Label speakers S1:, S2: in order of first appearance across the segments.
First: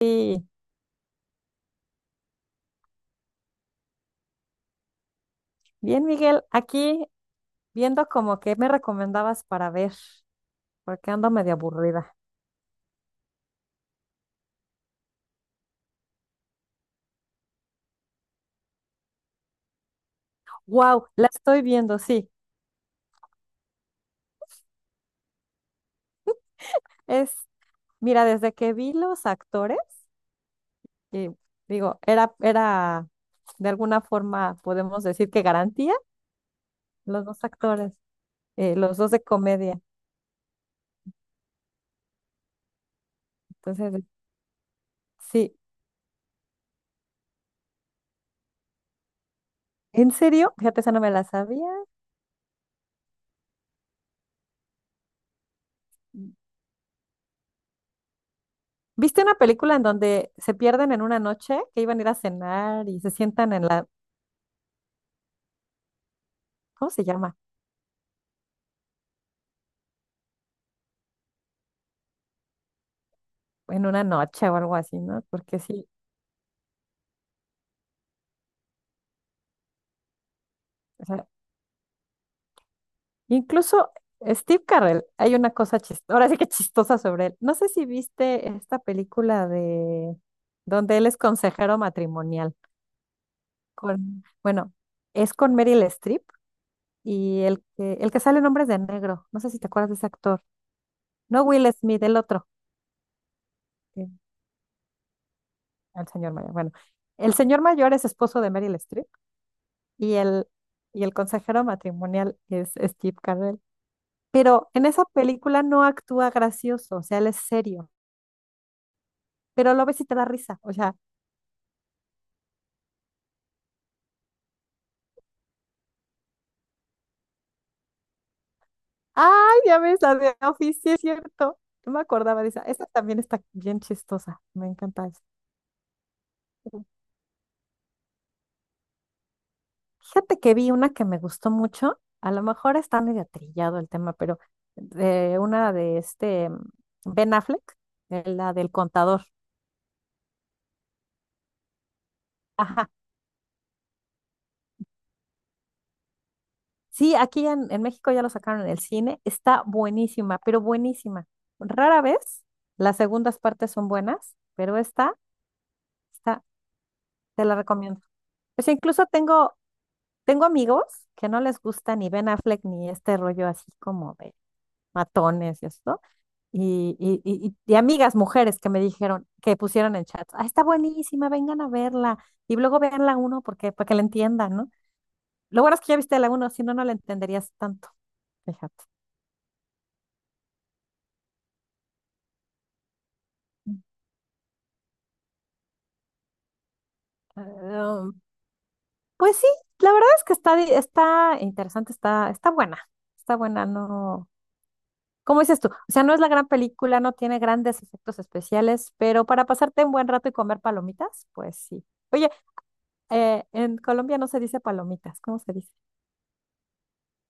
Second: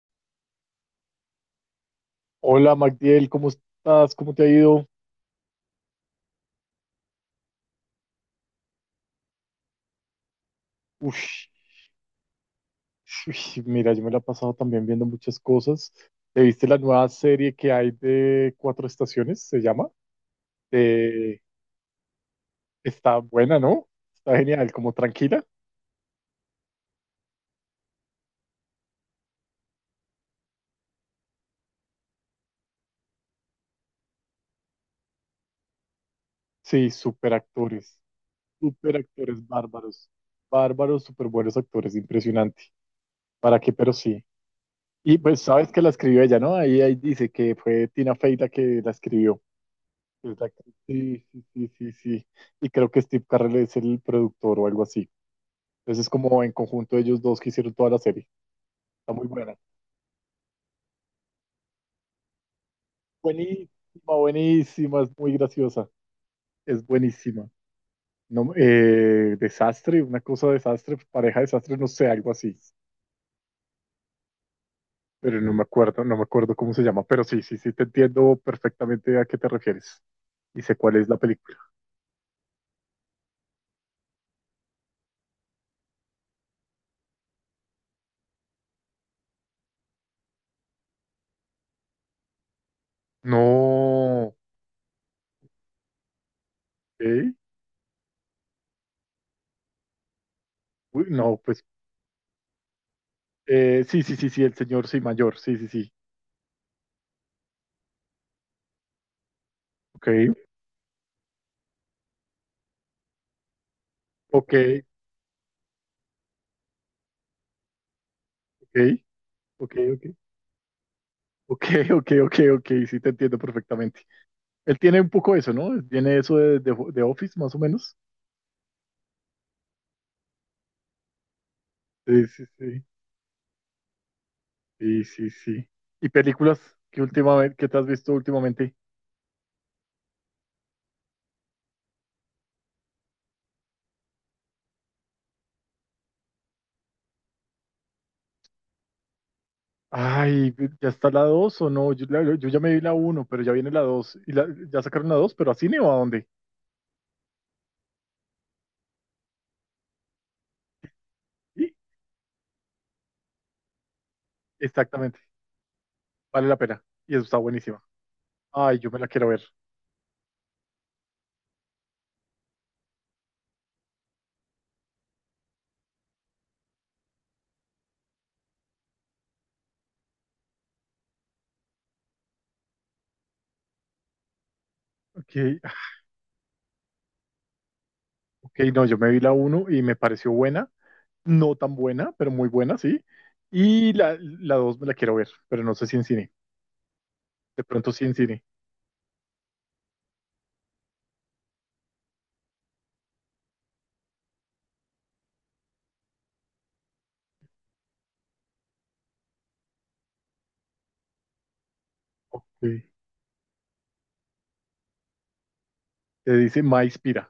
S1: Sí,
S2: Hola Magdiel, ¿cómo estás? ¿Cómo te ha ido?
S1: bien, Miguel, aquí viendo como que me recomendabas para ver, porque ando
S2: Ush,
S1: medio aburrida.
S2: ush, mira, yo me la he pasado también viendo muchas cosas. ¿Te viste la nueva serie que hay de Cuatro Estaciones? Se llama.
S1: Wow, la
S2: Eh,
S1: estoy viendo, sí.
S2: está buena, ¿no? Está genial, como tranquila.
S1: Es, mira, desde que vi los actores, y digo, era de alguna forma podemos decir que garantía,
S2: Sí,
S1: los dos actores, los
S2: súper
S1: dos de
S2: actores
S1: comedia.
S2: bárbaros, bárbaros, súper buenos actores, impresionante. ¿Para qué? Pero
S1: Entonces,
S2: sí. Y pues
S1: sí,
S2: sabes que la escribió ella, ¿no? Ahí dice que fue Tina Fey la que la escribió.
S1: ¿en serio?
S2: Exacto.
S1: Fíjate, esa no me
S2: Sí,
S1: la
S2: sí,
S1: sabía.
S2: sí, sí, sí. Y creo que Steve Carell es el productor o algo así. Entonces es como en conjunto ellos dos que hicieron toda la serie. Está
S1: ¿Viste
S2: muy
S1: una
S2: buena.
S1: película en donde se pierden en una noche, que iban a ir a cenar y se sientan en
S2: Buenísima,
S1: la,
S2: buenísima, es muy graciosa. Es
S1: ¿cómo se llama?
S2: buenísima. No, desastre, una cosa desastre, pareja desastre, no sé, algo así.
S1: En una noche o algo así, ¿no?
S2: Pero no
S1: Porque
S2: me
S1: sí,
S2: acuerdo, no me acuerdo cómo se llama. Pero sí, sí, sí, te entiendo perfectamente a qué te refieres. Y sé cuál
S1: o
S2: es la
S1: sea,
S2: película.
S1: incluso Steve Carell, hay una cosa chistosa, ahora sí que chistosa sobre él. No sé si viste esta película de donde él es consejero matrimonial con,
S2: No,
S1: bueno, es con Meryl Streep
S2: ¿eh?
S1: y el que sale en Hombres de Negro, no sé si te acuerdas de ese actor,
S2: Uy, no,
S1: no
S2: pues
S1: Will Smith, el otro,
S2: sí,
S1: eh,
S2: sí, sí, sí, el señor, sí, mayor, sí, sí, sí.
S1: el señor mayor, bueno, el señor mayor es esposo de Meryl Streep
S2: Ok,
S1: y el, y el consejero matrimonial es Steve Carell.
S2: ok,
S1: Pero en esa película no actúa gracioso, o sea, él es serio,
S2: ok, ok,
S1: pero lo ves
S2: ok,
S1: y te da risa, o sea,
S2: ok, ok, ok, ok, sí te entiendo perfectamente. Él tiene un poco eso, ¿no? Tiene eso de, Office, más o menos.
S1: ay, ya ves la de Office, sí es cierto, no me
S2: Sí,
S1: acordaba
S2: sí,
S1: de esa,
S2: sí,
S1: esa también está bien chistosa, me
S2: sí,
S1: encanta esa.
S2: sí, sí. ¿Y películas
S1: Ujú.
S2: que te has visto últimamente?
S1: Fíjate que vi una que me gustó mucho, a lo mejor está medio trillado el tema, pero de una de este Ben Affleck, la del contador.
S2: Ay, ¿ya está la 2 o no? Yo ya me vi
S1: Ajá.
S2: la uno, pero ya viene la dos. ¿Y ya sacaron la dos, pero a cine o a dónde?
S1: Sí, aquí en México ya lo sacaron en el cine. Está buenísima, pero buenísima.
S2: Sí,
S1: Rara vez las segundas partes son buenas, pero esta,
S2: exactamente,
S1: esta
S2: vale la pena. Y eso está
S1: te la
S2: buenísima.
S1: recomiendo. Pues
S2: Ay, yo me
S1: incluso
S2: la quiero ver.
S1: tengo amigos que no les gusta ni Ben Affleck ni este rollo así como de matones y esto. Y amigas mujeres que me dijeron, que pusieron en chat, ah, está buenísima, vengan a verla. Y luego vean la uno porque, para que la entiendan, ¿no?
S2: Ok,
S1: Lo bueno es que ya viste la uno, si no, no la entenderías tanto.
S2: ok, no,
S1: Fíjate.
S2: yo me vi la uno y me pareció buena. No tan buena, pero muy buena, sí. Y la dos me la quiero ver, pero no sé si en cine. De pronto sí
S1: Ah,
S2: en cine.
S1: pues sí, la verdad es que está interesante, está, está buena, no, ¿cómo dices tú? O sea, no es la gran película, no tiene grandes efectos especiales, pero para pasarte un buen rato y comer palomitas, pues sí. Oye,
S2: Ok.
S1: en Colombia no se dice palomitas, ¿cómo se dice?
S2: Te dice Maíspira.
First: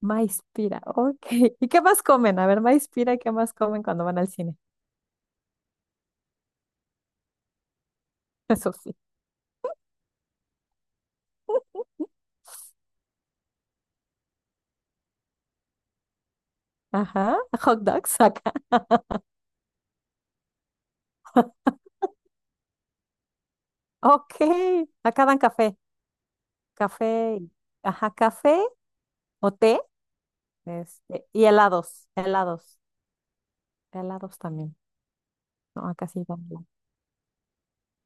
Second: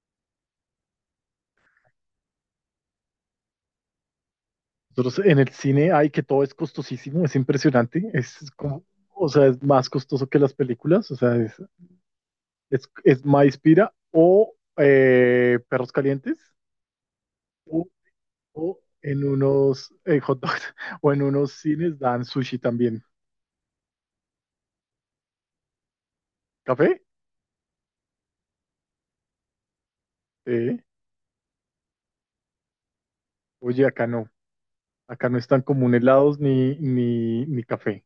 S1: Maíz pira, ok. ¿Y qué más comen? A ver, maíz pira, ¿y qué más comen cuando van al cine?
S2: Nosotros en el cine hay que todo es costosísimo, es impresionante. Es
S1: Eso
S2: como,
S1: sí.
S2: o sea, es más costoso que las películas. O sea, es, Maíspira o Perros Calientes
S1: Ajá, hot
S2: o,
S1: dogs acá.
S2: o en unos hot dogs o en unos cines dan sushi también.
S1: Ok, acá dan café,
S2: ¿Café?
S1: café, y- ajá, café o té.
S2: Sí.
S1: Este, y helados, helados,
S2: Oye, acá no.
S1: helados también.
S2: Acá no están como
S1: No,
S2: un
S1: acá sí va.
S2: helados ni café.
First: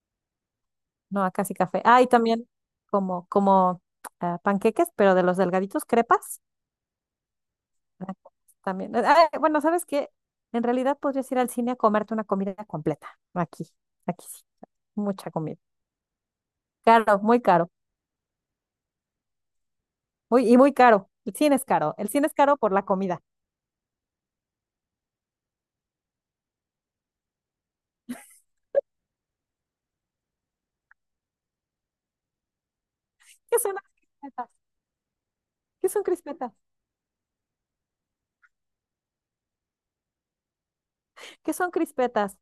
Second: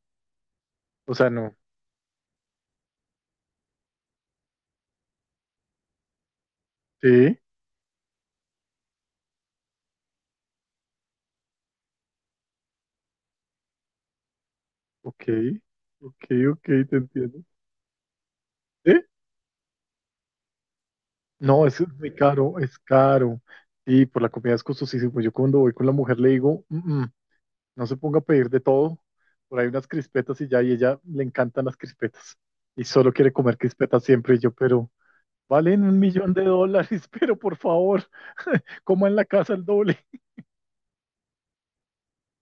S2: O
S1: No,
S2: sea,
S1: acá sí
S2: no.
S1: café. Ah, y también como ah, panqueques, pero de los delgaditos, crepas.
S2: Sí,
S1: Ah, también. Ah, bueno, ¿sabes qué? En realidad podrías ir al cine a comerte una comida completa. Aquí, aquí sí.
S2: ok,
S1: Mucha comida.
S2: ok, ok, te entiendo.
S1: Caro.
S2: ¿Sí?
S1: Muy, y muy caro. El cine es
S2: No, es
S1: caro. El
S2: muy
S1: cine es caro
S2: caro,
S1: por
S2: es
S1: la comida.
S2: caro. Sí, por la comida es costosísimo. Yo cuando voy con la mujer le digo, No se ponga a pedir de todo. Por ahí unas crispetas y ya, y ella le encantan las crispetas. Y solo quiere comer
S1: ¿Qué son las
S2: crispetas siempre. Y
S1: crispetas?
S2: yo, pero valen
S1: ¿Qué
S2: un
S1: son
S2: millón de
S1: crispetas?
S2: dólares, pero por favor, coma en la casa el doble."
S1: ¿Qué son crispetas?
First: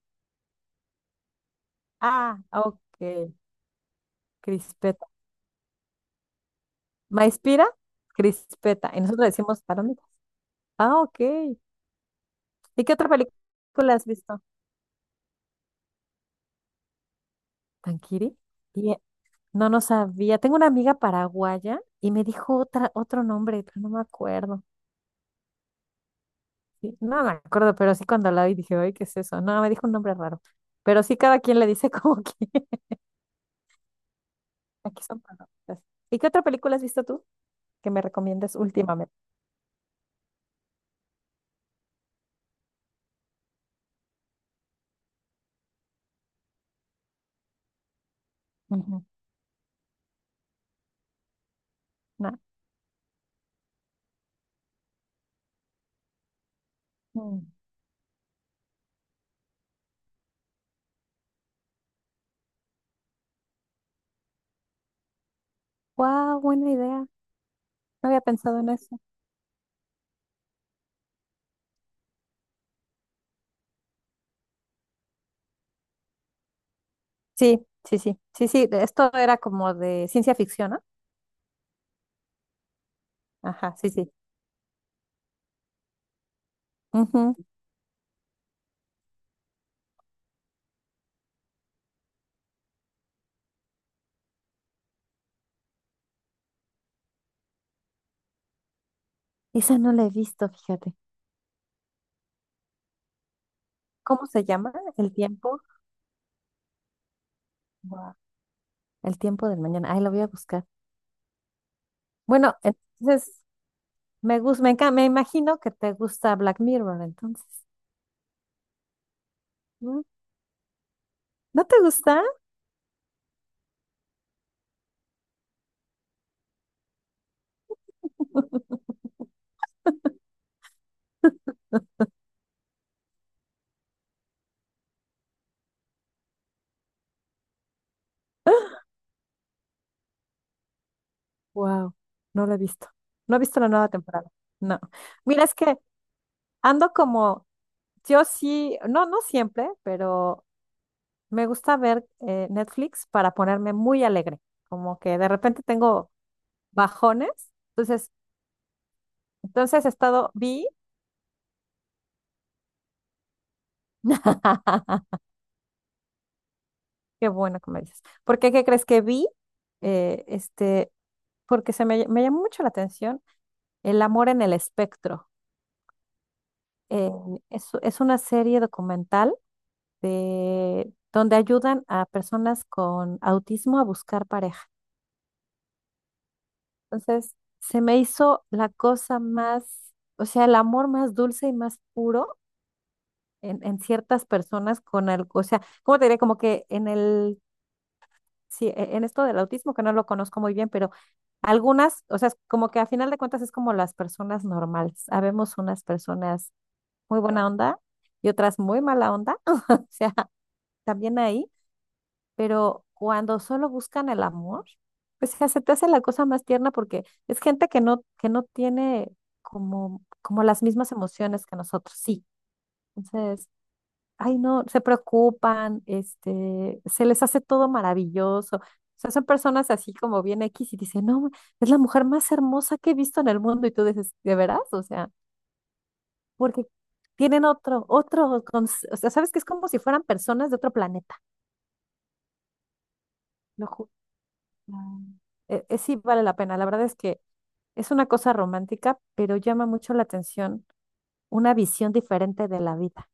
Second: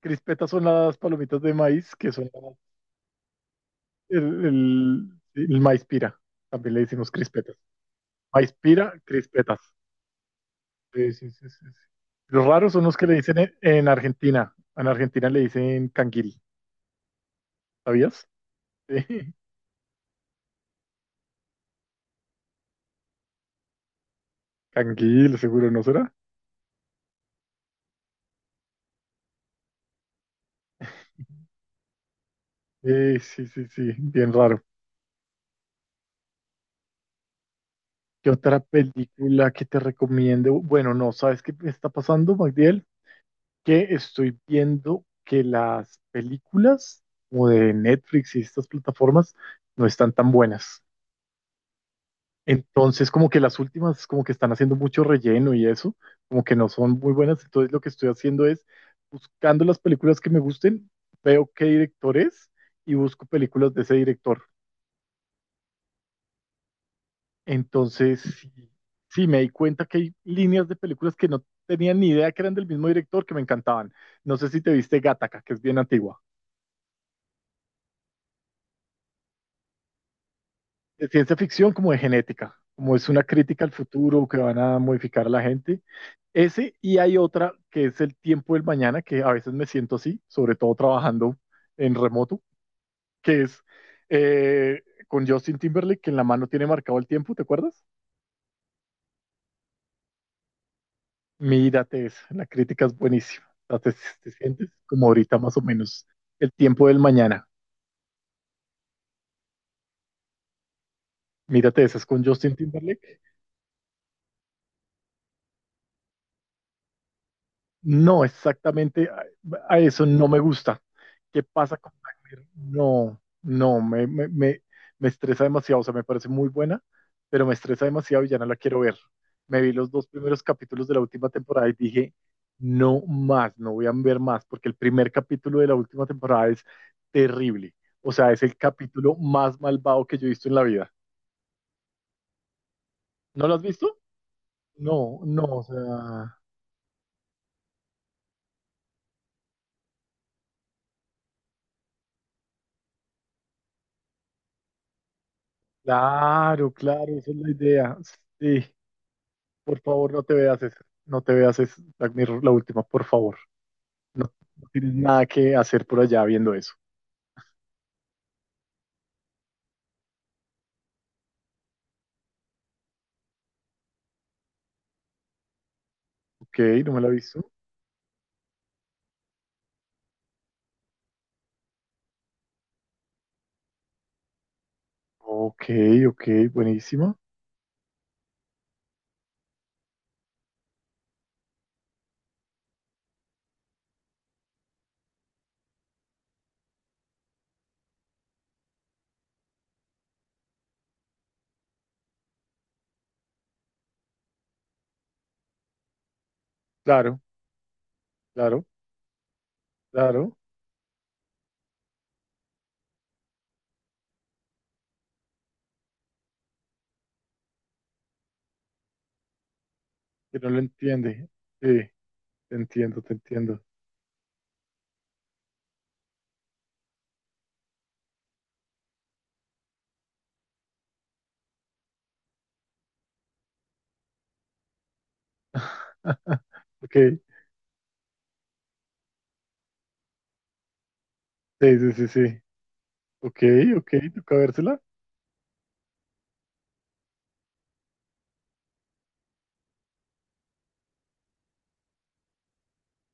S2: Crispetas son las palomitas de maíz, que son
S1: Ah, ok.
S2: el,
S1: Crispetas.
S2: el, el maíz pira, también le decimos crispetas.
S1: Maíz-pira,
S2: Maíz
S1: crispeta.
S2: pira,
S1: Y nosotros
S2: crispetas.
S1: decimos palomitas. Ah,
S2: Sí,
S1: ok.
S2: sí, sí, sí, sí. Los raros son
S1: ¿Y qué
S2: los que
S1: otra
S2: le dicen en
S1: película has visto?
S2: Argentina. En Argentina le dicen canguil, ¿sabías?
S1: ¿Tankiri? Y,
S2: Sí.
S1: no, no sabía. Tengo una amiga paraguaya y me dijo otra, otro nombre, pero no me acuerdo.
S2: Canguil, seguro, ¿no será?
S1: Sí, no me acuerdo, pero sí cuando la oí dije, ay, ¿qué es eso? No, me dijo un nombre raro. Pero sí cada quien le dice como que
S2: Sí, sí, sí, sí, bien raro.
S1: aquí son palomitas. ¿Y qué otra película has visto tú que me
S2: ¿Qué
S1: recomiendes
S2: otra
S1: últimamente?
S2: película que te recomiendo? Bueno, no, ¿sabes qué me está pasando, Magdiel? Que estoy viendo que las películas como de Netflix y estas
S1: Ujú.
S2: plataformas no están tan buenas.
S1: No.
S2: Entonces, como que las últimas, como que están haciendo mucho relleno y eso, como que no son muy buenas. Entonces, lo que estoy haciendo es buscando las películas que me gusten, veo qué director es y busco películas de ese director.
S1: Wow, buena idea. No había
S2: Entonces, sí,
S1: pensado en eso.
S2: sí, me di cuenta que hay líneas de películas que no tenía ni idea que eran del mismo director que me encantaban. No sé si te viste Gattaca, que es bien antigua.
S1: Sí, sí, sí, sí, sí, esto era como de ciencia ficción, ¿no?
S2: De ciencia ficción como de genética, como es una crítica al
S1: Ajá, sí, sí.
S2: futuro que van a modificar a la gente. Ese, y hay
S1: Ujú.
S2: otra que es el tiempo del mañana, que a veces me siento así, sobre todo trabajando en remoto, que es con Justin Timberlake, que en la mano tiene marcado el tiempo, ¿te acuerdas?
S1: Esa no la he visto, fíjate.
S2: Mírate eso, la crítica es buenísima. O sea, Te,
S1: ¿Cómo
S2: te
S1: se
S2: sientes
S1: llama?
S2: como
S1: El
S2: ahorita más o
S1: tiempo.
S2: menos el tiempo del mañana.
S1: Guau. El tiempo del mañana. Ay, lo voy a buscar.
S2: Mírate, esa es con Justin
S1: Bueno,
S2: Timberlake.
S1: entonces me gusta, me imagino que te gusta Black Mirror, entonces.
S2: No, exactamente a
S1: ¿Mm?
S2: eso no me gusta. ¿Qué
S1: ¿No
S2: pasa
S1: te
S2: con Black
S1: gusta?
S2: Mirror? No, no, me estresa demasiado. O sea, me parece muy buena, pero me estresa demasiado y ya no la quiero ver. Me vi los dos primeros capítulos de la última temporada y dije, no más, no voy a ver más, porque el primer capítulo de la última temporada es terrible. O sea, es el capítulo más malvado que yo he visto en la vida.
S1: Wow, no lo he visto. No he
S2: ¿No lo
S1: visto
S2: has
S1: la nueva
S2: visto?
S1: temporada. No.
S2: No, no,
S1: Mira, es
S2: o
S1: que
S2: sea,
S1: ando como, yo sí, no, no siempre, pero me gusta ver Netflix para ponerme muy alegre, como que de repente tengo
S2: claro, claro, esa
S1: bajones.
S2: es la idea.
S1: Entonces,
S2: Sí. Por
S1: entonces he
S2: favor, no
S1: estado,
S2: te veas
S1: vi,
S2: eso. No te veas eso. Black Mirror, la última, por favor. No, no tienes nada que hacer por allá viendo eso.
S1: qué bueno que me dices. ¿Por qué, qué crees que vi? Eh, este, porque me llamó mucho la atención el amor en el espectro.
S2: Ok, no me la he
S1: Eh,
S2: visto.
S1: es una serie documental de, donde ayudan a personas con autismo a buscar pareja.
S2: Ok, ok, buenísima.
S1: Entonces, se me hizo la cosa más, o sea, el amor más dulce y más puro en ciertas personas con algo, o sea, ¿cómo te diré? Como que en el, sí, en esto del autismo, que no lo conozco muy bien, pero algunas, o sea, es como que a final de cuentas es como las personas normales. Habemos unas personas
S2: Claro,
S1: muy buena onda y otras
S2: claro,
S1: muy mala onda, o sea,
S2: claro.
S1: también ahí. Pero cuando solo buscan el amor, pues ya se te hace la cosa más tierna porque es gente que no tiene como,
S2: Que
S1: como
S2: no lo
S1: las mismas
S2: entiende.
S1: emociones que
S2: Sí,
S1: nosotros, sí.
S2: te entiendo, te
S1: Entonces,
S2: entiendo.
S1: ay, no, se preocupan, este, se les hace todo maravilloso. O sea, son personas así como bien X y dicen, no, es la mujer más hermosa que he visto en el mundo. Y tú dices, ¿de veras? O sea, porque
S2: Ok,
S1: tienen o sea, sabes que es como si fueran personas de otro planeta.
S2: sí, sí, sí, sí. Ok,
S1: Lo
S2: ok,
S1: juro.
S2: toca vérsela.
S1: Ah. Sí vale la pena. La verdad es que es una cosa romántica, pero llama mucho la atención una visión diferente de la vida.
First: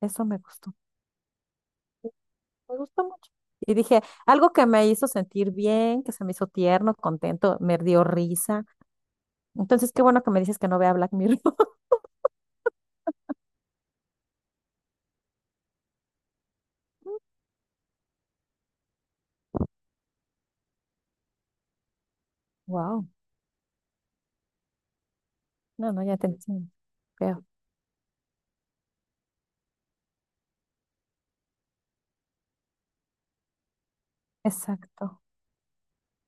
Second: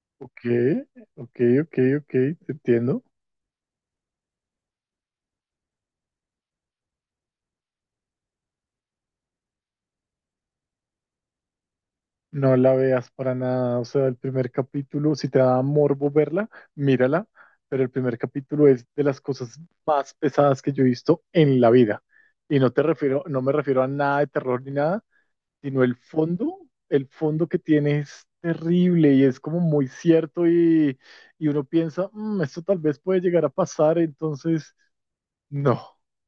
S1: Eso
S2: Ok, ok, ok, ok, te
S1: me
S2: entiendo.
S1: gustó mucho. Y dije, algo que me hizo sentir bien, que se me hizo tierno, contento, me dio risa. Entonces, qué bueno que me dices que no vea Black Mirror.
S2: No la veas para nada, o sea, el primer capítulo, si te da morbo verla, mírala, pero el primer capítulo es de las cosas más pesadas que yo he visto en la vida. Y no te
S1: Wow.
S2: refiero, no me refiero a nada de terror ni nada, sino
S1: No, no, ya te entiendo.
S2: el
S1: Veo.
S2: fondo que tiene es terrible y es como muy cierto y uno piensa, "Mm, esto tal vez puede llegar a pasar, entonces,
S1: Exacto.
S2: no,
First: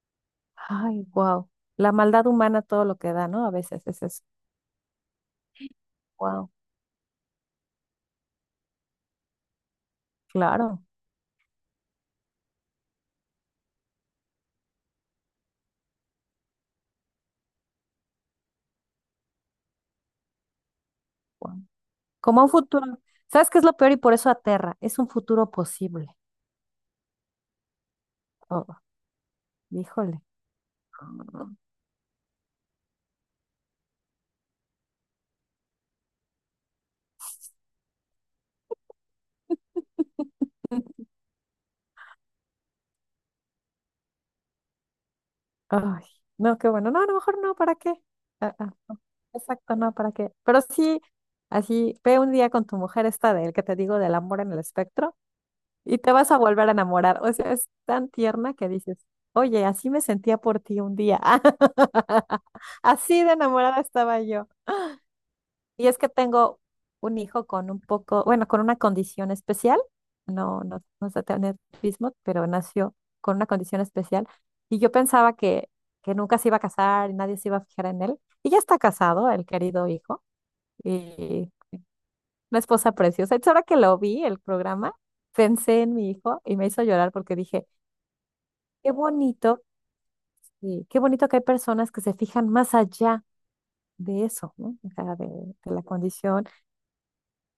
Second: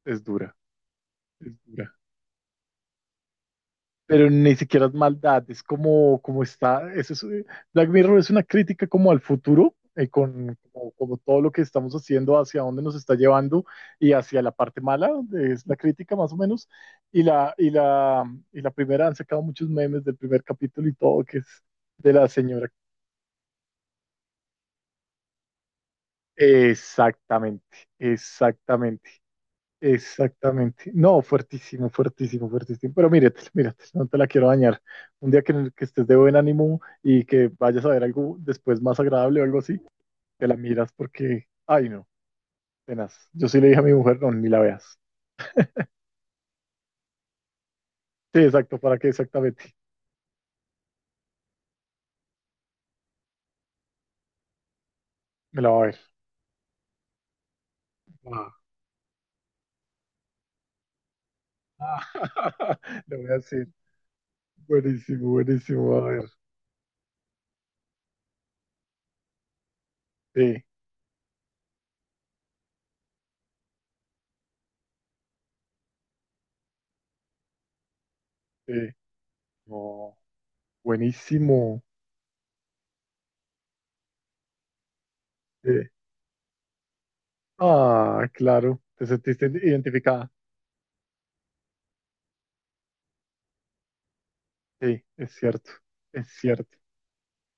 S2: es dura,
S1: Ay, wow.
S2: es dura."
S1: La maldad humana, todo lo que da, ¿no? A veces es eso.
S2: Pero ni siquiera es maldad, es como, como
S1: Wow.
S2: está, eso es, Black Mirror es una crítica como al futuro, con
S1: Claro.
S2: como, como todo lo que estamos haciendo, hacia dónde nos está llevando y hacia la parte mala, donde es la crítica más o menos, y la, y la primera, han sacado muchos memes del primer capítulo y todo, que es
S1: Guau.
S2: de la
S1: Como un
S2: señora.
S1: futuro. ¿Sabes qué es lo peor y por eso aterra? Es un futuro posible.
S2: Exactamente,
S1: Oh,
S2: exactamente.
S1: híjole.
S2: Exactamente. No,
S1: Mm.
S2: fuertísimo, fuertísimo, fuertísimo. Pero mírate, mírate, no te la quiero dañar. Un día que, en el que estés de buen ánimo y que vayas a ver algo después más agradable o algo así, te la miras porque, ay no, tenaz. Yo sí le dije a mi mujer, no, ni la veas.
S1: Ay, no, qué bueno. No, a lo mejor no, ¿para qué?
S2: Sí,
S1: Ah, ah,
S2: exacto, ¿para
S1: no.
S2: qué exactamente?
S1: Exacto, no, ¿para qué? Pero sí, así, ve un día con tu mujer esta del que te digo del amor en el espectro
S2: Me la va a ver.
S1: y te vas a volver a enamorar. O sea, es tan
S2: Ah.
S1: tierna que dices, oye, así me sentía por ti un día.
S2: Le
S1: Así
S2: voy
S1: de
S2: a decir,
S1: enamorada estaba yo.
S2: buenísimo,
S1: Y
S2: buenísimo,
S1: es
S2: a
S1: que
S2: ver.
S1: tengo un hijo con un poco, bueno, con una condición especial, no,
S2: Sí,
S1: no sé tener autismo, pero nació con una condición especial. Y yo pensaba que nunca se iba a casar y nadie se iba a fijar en él. Y ya
S2: sí.
S1: está casado, el querido
S2: No,
S1: hijo, y
S2: buenísimo.
S1: una esposa preciosa. Entonces, ahora que lo vi, el programa,
S2: Sí.
S1: pensé en mi hijo y me hizo llorar porque dije,
S2: Ah, claro,
S1: qué
S2: te sentiste
S1: bonito,
S2: identificada.
S1: y qué bonito que hay personas que se fijan más allá de eso, ¿no? O
S2: Sí,
S1: sea,
S2: es cierto,
S1: de la
S2: es
S1: condición.
S2: cierto.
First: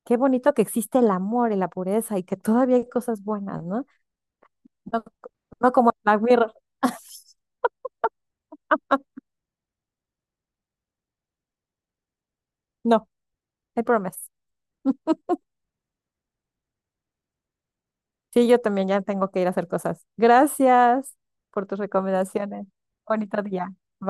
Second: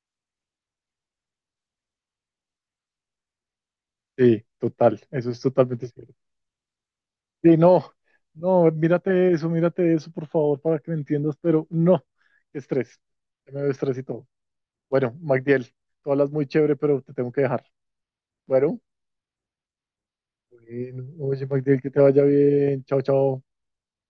S1: Qué bonito que existe el amor y la pureza y que todavía hay cosas buenas, ¿no?
S2: Sí, total,
S1: No,
S2: eso es
S1: no
S2: totalmente
S1: como el
S2: cierto.
S1: Black Mirror.
S2: Sí, no, no, mírate eso, por favor, para que me entiendas, pero no, qué estrés,
S1: No,
S2: ya me veo
S1: hay
S2: estrés y todo.
S1: promesas.
S2: Bueno, Magdiel, tú hablas muy chévere, pero te tengo que dejar.
S1: Sí, yo
S2: Bueno,
S1: también ya tengo que ir a hacer cosas.
S2: bueno,
S1: Gracias
S2: oye,
S1: por tus
S2: Magdiel, que te vaya
S1: recomendaciones.
S2: bien, chao, chao.
S1: Bonito día. Bye.